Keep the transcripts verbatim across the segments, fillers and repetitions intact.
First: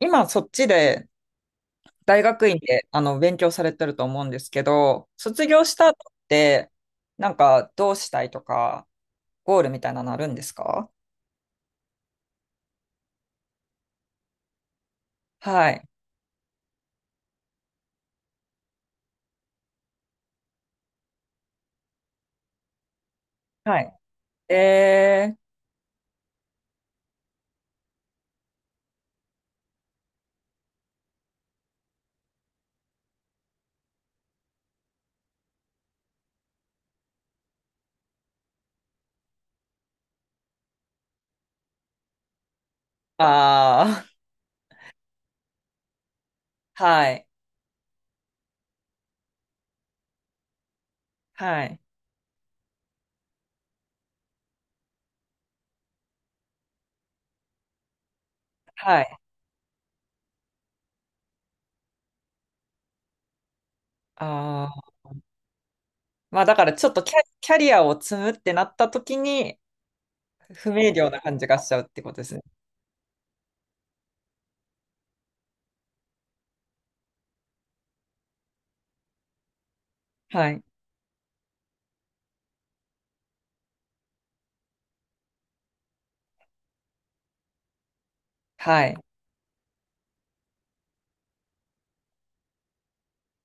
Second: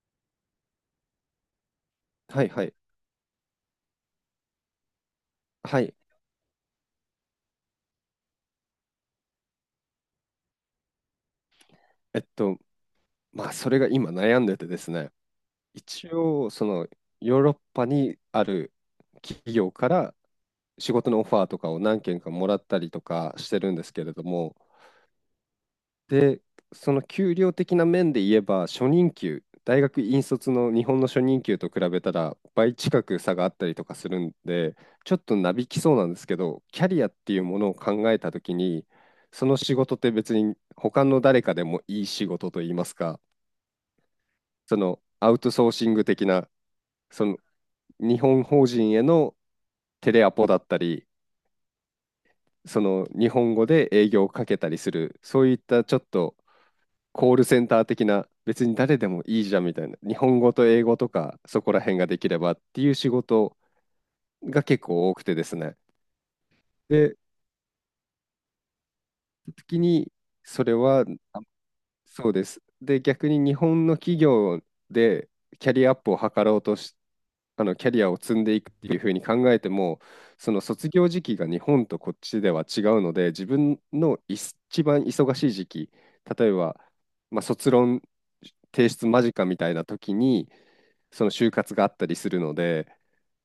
今そっちで大は学い院はい。であの勉強されてると思うんですけど、卒業しはたい。後ってなんかどうしたいとか、ゴールみたいなのあるんですか？えっと、まあ、それが今悩んでてですね、はい。一応、その、ヨーロッパにある企業から仕事のオファーとかを何件かもらったりとかしてるんはですい。けれども、えー、で、その給料的な面で言えば、初任給、大学院卒の日本の初任給と比べたら倍近く差があったりとかするんで、ちょっとなびきそうなんですけど、キャリアっていうものを考えたときに、その仕事って別に他の誰かでもいい仕事といいますか、あそのアウトソーシング的な、あ、はそい。の日本法人へのテレアポだったり、はい。その日本語で営業をかけたりする、そういったちょっとコールセンター的な、別に誰はでい。もいいじゃんみたいな、日本語と英語とか、そこら辺ができればっていう仕事があ結あ、構多くてですね。まあだからちょっとキャ、で、キャリアを積むってなった時に時に、そ不れ明は瞭な感あじがしちゃうってことでそうすね。です。で、逆に日本の企業でキャリアアップを図ろうとし、あのキャリアを積んでいくっていうふうに考えても、はそのい。卒業時期が日本とこっちでは違うので、自分の一番忙しい時期、例えば、まあ、卒論は提い。出間近みたいな時に、その就活があったりするので、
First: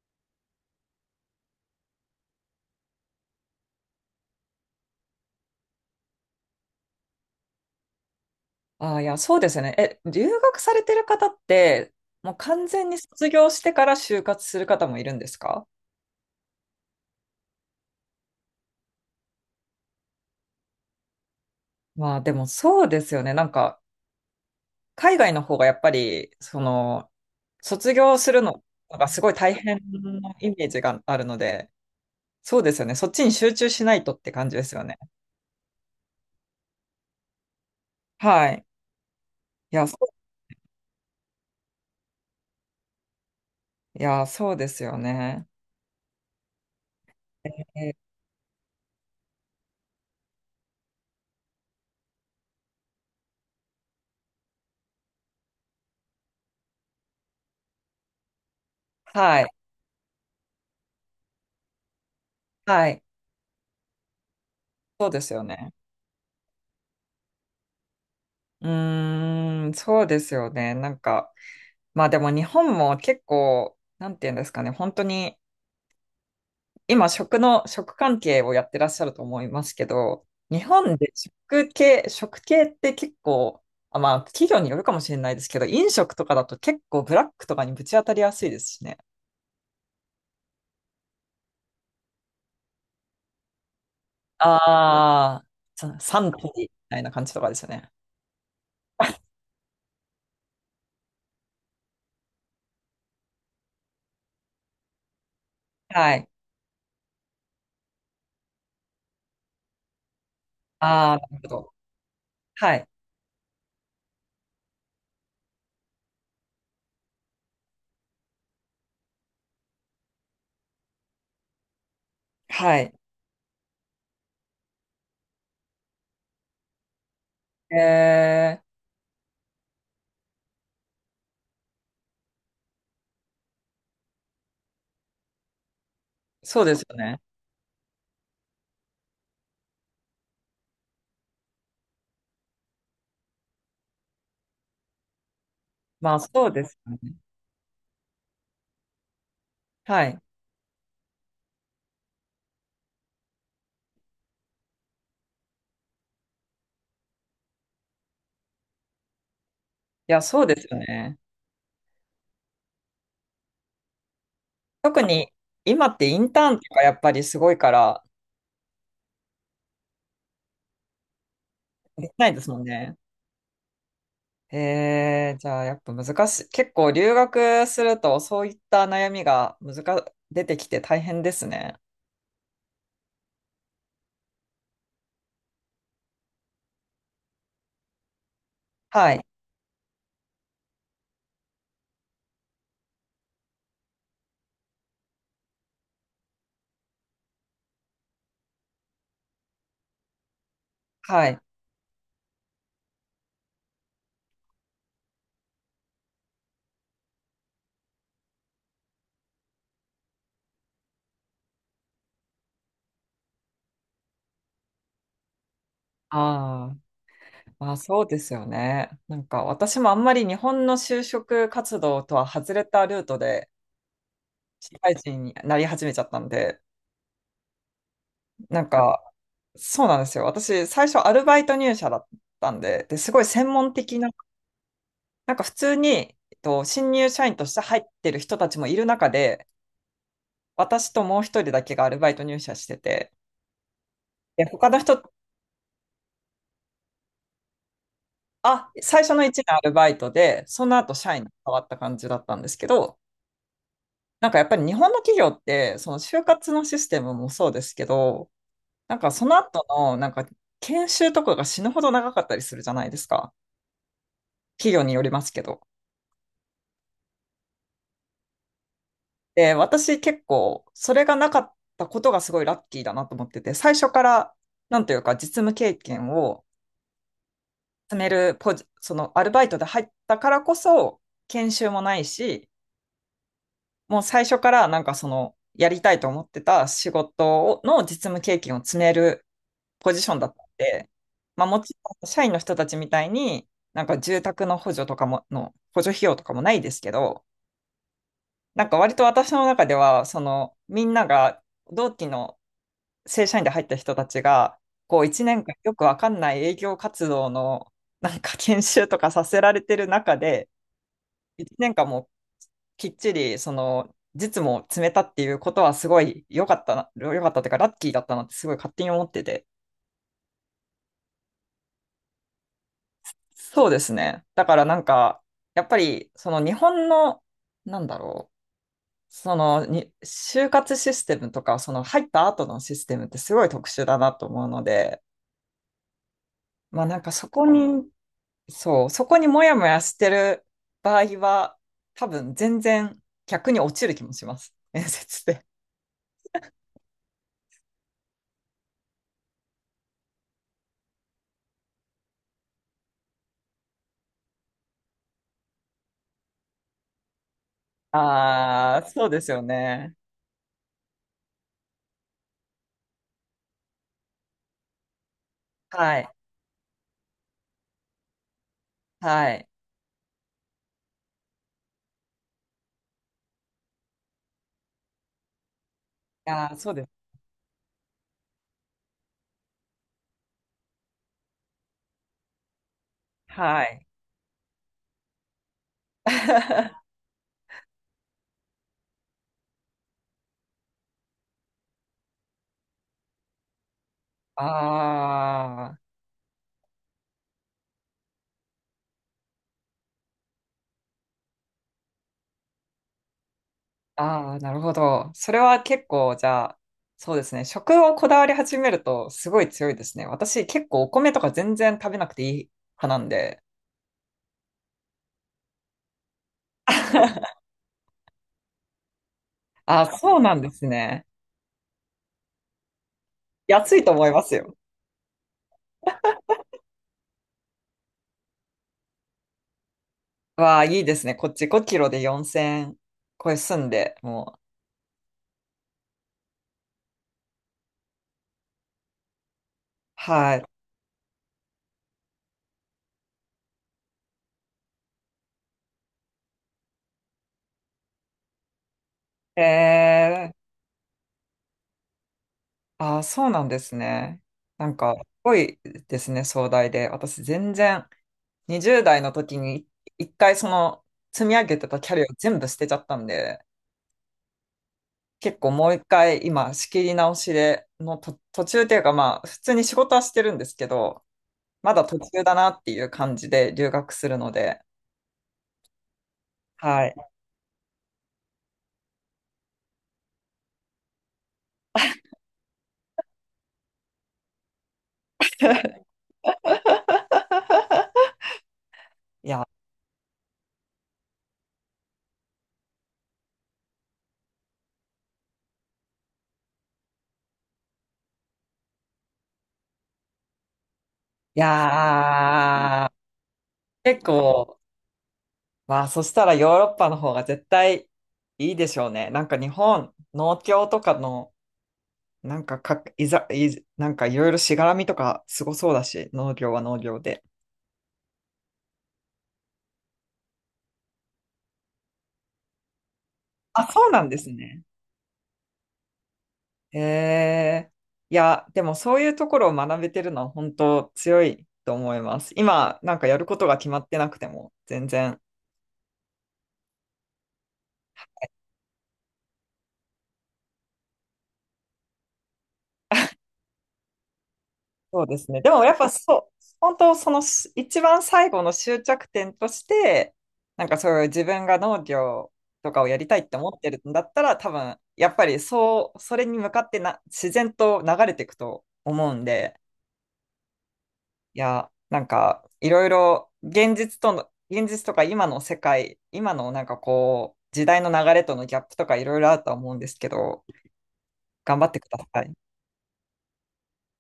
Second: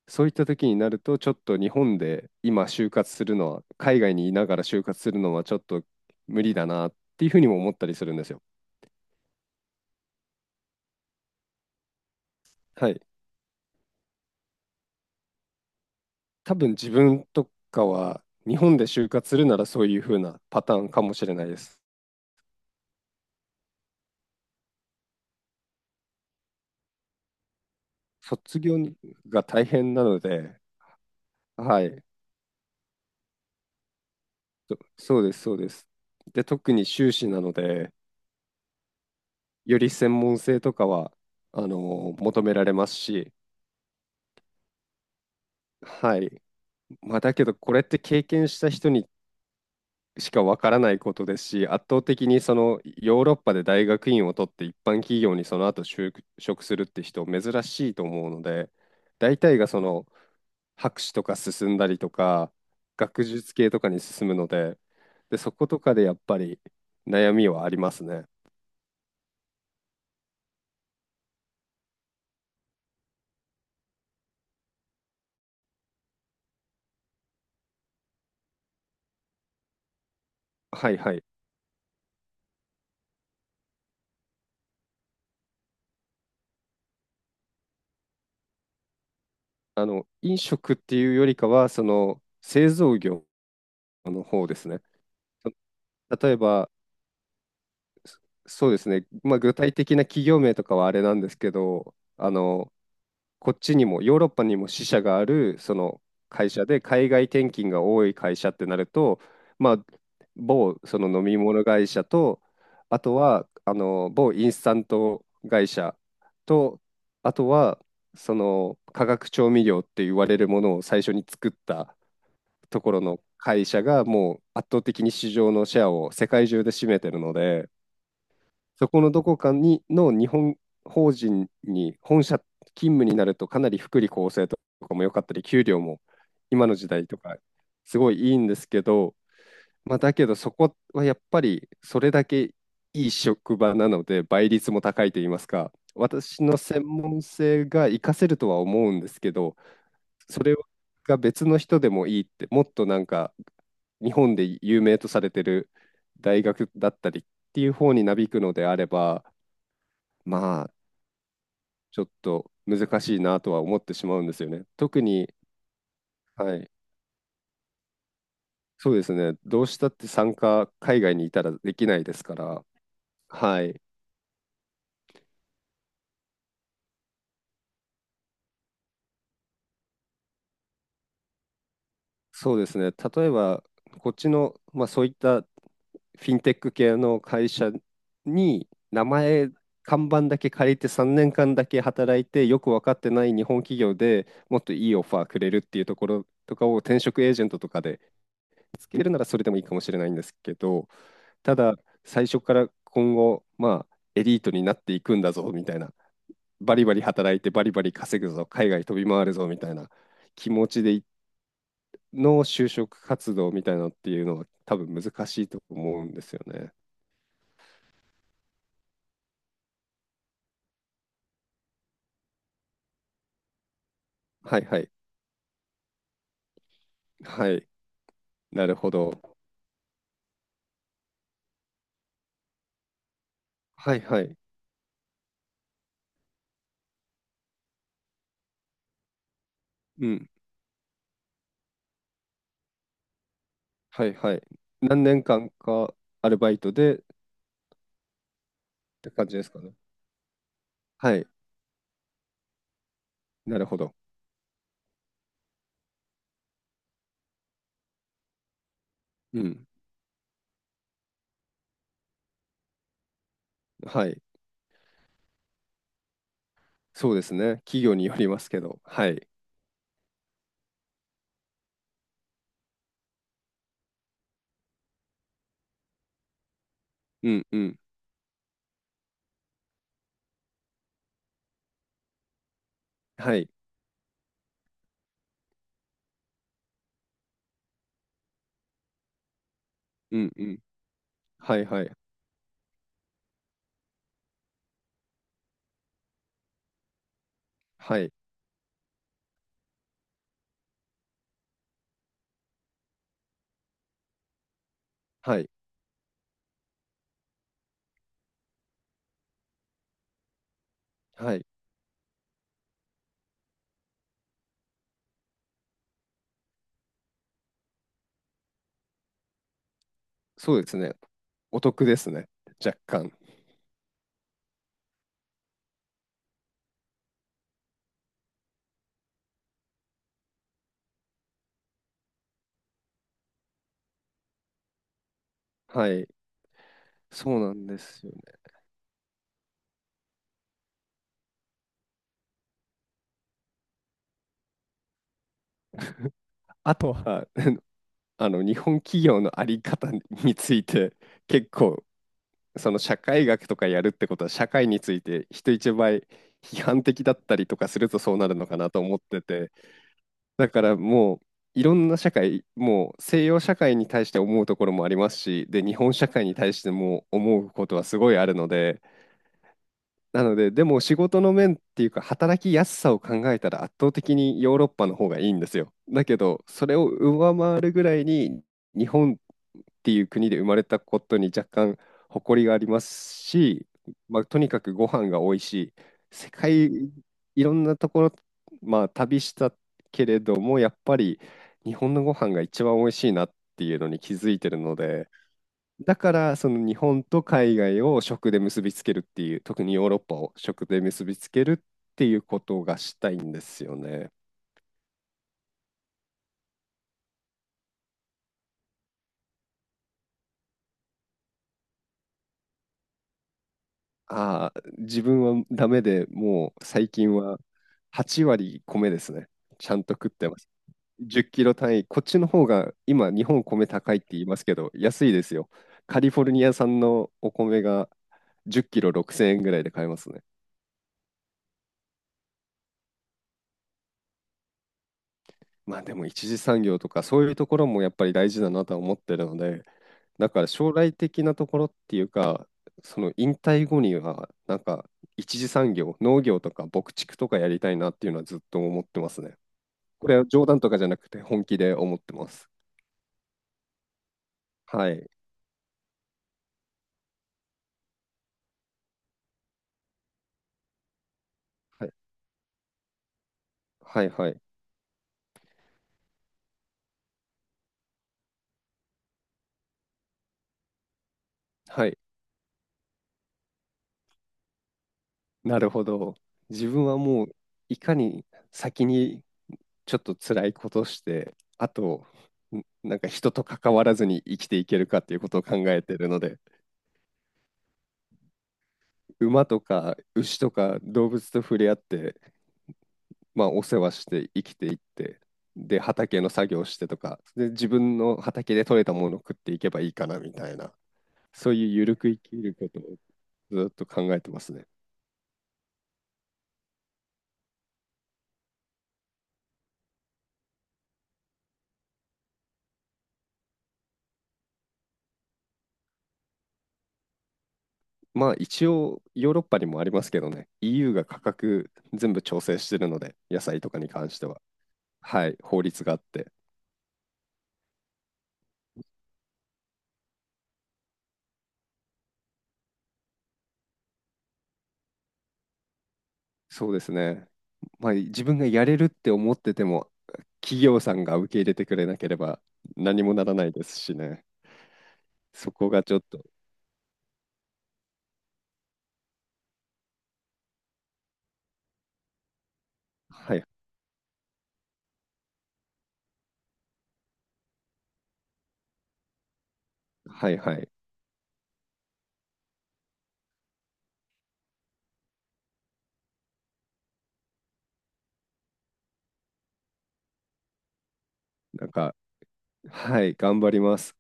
そういった時になると、ちょっと日本で今就活するのは、海外にいながら就活するのはちょっと無理だなっていうふうにも思ったりするんですよ。ああ、いや、そうですね。え、留学されてる方って、もう完全はにい。卒業してから就活する方もいるんですか？多分自分とかは日本で就活するならそういう風なパターンかもしれないです。まあでもそうですよね。なんか、海外の方がやっぱり、その、卒業する卒の業がすごいが大大変変なのなイで、メージがあるので、はい。そうですよね。そっちに集中しないとって感じですそよね。そうです、そうです。で、特に修士なので、はい。いよや、りそ専門性とかは、あの、求められますし、ういや、そうですよね。はい。まあ、だけど、これってえ、経験した人にしかわからないことですし、圧倒的にそのヨーロッパで大学院を取って一般企業にその後就職するって人珍しいと思うので、大はい。体がその博士とか進んだりとか、はい。学術系とかに進むので、そうですで、よそこね。とかでやっぱり悩みはありますね。うーん、そうですよね。なんか、まあでも日本も結構、なんていうんですかね、本当に今食の、食関係をやってらっしゃると思いますけど、日は本いではい。食系、食系って結構、あ、まあ企業によるかもしれないですけど、飲食とかだと結構ブラックとかにぶち当たりやすいですしね。あの、飲食っていうよりかは、その製造業の方ですね。ああ、そサ例ンえトリーみば、たいな感じとかですよね。そうですね、まあ、具体的な企業名とかはあれなんですけど、あの、こっちにも、ヨーロッパにも支社がある、そのはい。会社で、海外転勤が多い会社ってなると、まあ、某そのああ、飲なみるほ物ど。会社と、はい。あとは、あの、某インスタント会社と、あとは、その化学調味料って言われるものを最初に作ったはとこい。ろの会社がもう圧倒的に市場のシェアを世界中で占めてるので、えー、そこのどこかにの日本法人に本社勤務になるとかなり福利厚生とかも良かったり給料もそう今でのす時よ代とね。かすごいいいんですけど、まあ、だけどそこはやっぱりそれだけいい職場なので倍率も高いと言いますか、まあ私そうのです専よね。門性が活かせるとは思うんですけど、はい。いそれが別の人でもいいって、もっとなんか日本で有名とされてる大学だったりっていう方になびくのであれば、や、そうでますあ、よね。ちょっと難しいなとは思ってしまうんですよね。特特にに、今ってインターはンとい、かやっぱりすごいからそうですね、どうしたって参加、海外にいたらできないできですないかですもんら、ね。はい、へーじゃあやっぱ難しい。結構留学するとそういった悩みが難、出てきて大変ですね。そうですね、例えば、こっちの、まあ、そういったフィンテック系の会社に、名はい。前、看板だけ借りてさんねんかんだけ働いて、よく分かってない日本企業でもっといいオファーくれるっていうところとかを転職エージェントとかで見つけるならそれでもいいかもしれないんですけど、はい。ただ最初から今後、まあ、エリートになっていくんだぞみたいな、バリバリ働いてバリバリ稼ぐぞ、海外飛び回るぞみたいな気持ちでいの就職活動みたいなのっていうのは多分難しいと思うんですよね。ああ、まあそうですよね。なんか私もあんまり日本の就職活動とは外れたルートではい社はい。会人になり始めちゃったんで、はい。ななんるほかど。そうなんですよ。私最初アルバイト入社だったんで、で、すごい専門は的いはい。なんか普通に、えっと、新入社員として入ってる人たちもいる中で、うん。私ともう一人だけがアルバイト入社してて、はいはい。で、他の人、何年間かアルバイトでっあ、最て初の感1じです年アかルね。バイトで、その後社は員い。に変わった感じだったんですけど、なるほど。なんかやっぱり日本の企業って、その就活のシステムもそうですけど、なんかそのう後ん。の、なんか研修とかが死ぬほど長かったりするじゃないですか。はい。企業によりますけど。そうですね。企業によりますけど。はい。で、私結構、それがなかったことがすごいラッキーだなと思ってて、最初から、なんというか、実務経験をうんうん。積めるポジ、そのアルバイトで入ったからこそ、研修もないし、はい。もう最初からなんかその、やりたいと思ってた仕事をの実務経験を積めるポジショうンだんったうんん。で、まあ、はもいちはい。ろん社員の人たちみたいに、なんか住宅の補助とかも、の補助費用とかもないですけど、はい。なんか割と私の中では、そのみんなが同期の正社員で入った人たちが、こう1は年い。間よくわかんない営業活動のなんか研修とかさせられてる中で、はい。いちねんかんもきっちりその実務を詰めたっていうことはすごい良かったな、良かったっていうかラッキーだったなってすごい勝手に思ってて。そうですね。お得ですね。若干。そうですね。だからなんか、やっぱりその日本の、なんだろう、そのに就活システムとか、その入った後のシステムってすごい特殊だなと思うので、はい。まあなんかそそうこなんでにすよね。そう、そこにもやもやしてる場合は、多分全然逆に落ちる気もします。面接で。あとは、あの、日本企業のあり方について、結構、その社会学とかやるってことは、社会について人一倍批判的だったりとかするとそうなるのかなとああ、思っそうでてすよて、ね。だからもう、いろんな社会、もう西洋社会に対して思うところもありますし、で、日本は社い。会に対しても思うことはすごいあるので、はい。なので、でも仕事の面っていうか、働きやすさを考えたら圧倒的にヨーロッパの方がいいんですよ。だけど、ああ、そそうれでをす。上回るぐらいに、日本っていう国で生まれたことに若干誇りがありますはし、い。まあ、とにかくご飯が美味しい。世界 いろんなところ、まあ、旅したけれども、やっぱり日本のご飯が一番美味しいなっていうのに気づいてるので、ああ、だからその日本と海外を食で結びつけるっていう、特にヨーロッパを食で結びつけるっていうことがしたいんですよね。ああ、なるほど。それは結構、じゃあ、そうですね。食をこだわり始めるとすごい強いですね。私結構お米とか全然食べなくていい派なんで。ああ、自分はダメで、もう最近 ははち割米ですね。ちゃあんあ、と食っそうてなまんです。すね。じゅっキロ単位、こっちの方が今日本米安いと高いっ思ていま言いすますけよ。ど安いですよ。カリフォルニア産のお米がじゅっキロろくせんえんぐらいで買えますね。わあ、いいですね。こっちごキロでよんせん超え住んで、もう。まあでも一次産業とかそういうところもやっぱり大事だなとは思ってるので、だはかい。ら将来的なところっていうか、その引退後にはなんか一次産業、農業とか牧畜とかやりたいなっていうのはずっと思ってますね。えこれはー、冗談とかじゃなくて本気で思ってます。あー、そうなんですね。なんはか、すい。ごいですね、壮大で。私、全然、にじゅうだい代の時に、一回その、積み上げてたはキい。ャリアを全部捨てちゃったんで、はいはい。結構もう一回、今、仕切り直しで、のと、途中っていうか、まあ、普通に仕事はしてるんですけど、まだは途い。中だなっていう感じで留学するので、なるほど。自分はい。はもういかに先にちょっと辛いことをして、あと、んなんか人と関わらずに生きていけるかっていうことを考えてるので、い馬や、とか牛とか動物と触れ合って、まあ、お世話して生きていって、で、畑の作業してとか、で、自分の畑で採れたものを食っていけばいいかなみたいな、いそういうゆるく生きることをやずっー、と結考えてます構、ね。まあ、そしたらヨーロッパの方が絶対いいでしょうね。なんか日本、農協とかの、なんかか、いざ、いざ、なんかいろいろしがらみとかすごそうだし、農業は農業で。まあ一応ヨーロッパにもありますけどね、イーユー が価格全部調整してるので、野菜あ、とかそにうなん関でしてすは。ね。はい、法律があって。へえ。いや、でもそういうところを学べてるのは本当強いと思います。今、なんかやることが決まってなくても、全然。そうですね。まあ、自分がやれるって思ってても、企業さんが受け入れてくれなければ何もならないですしね。そうですね。でそもこやっがぱちょっと、そう、本当そのし一番最後の終着点として、なんかそういう自分が農業とかをやりたいっはてい、思ってるんだったら、多分やっぱりそう、それに向かってな自然と流れていくと思うんで、はい、はい。いや、なんかいろいろ現実との、現実とか今の世界、今のなんかこう、時代の流れとのギャップとかいろいろあるとは思うんですけど、頑張なっんてくか、ださい。はい、頑張ります。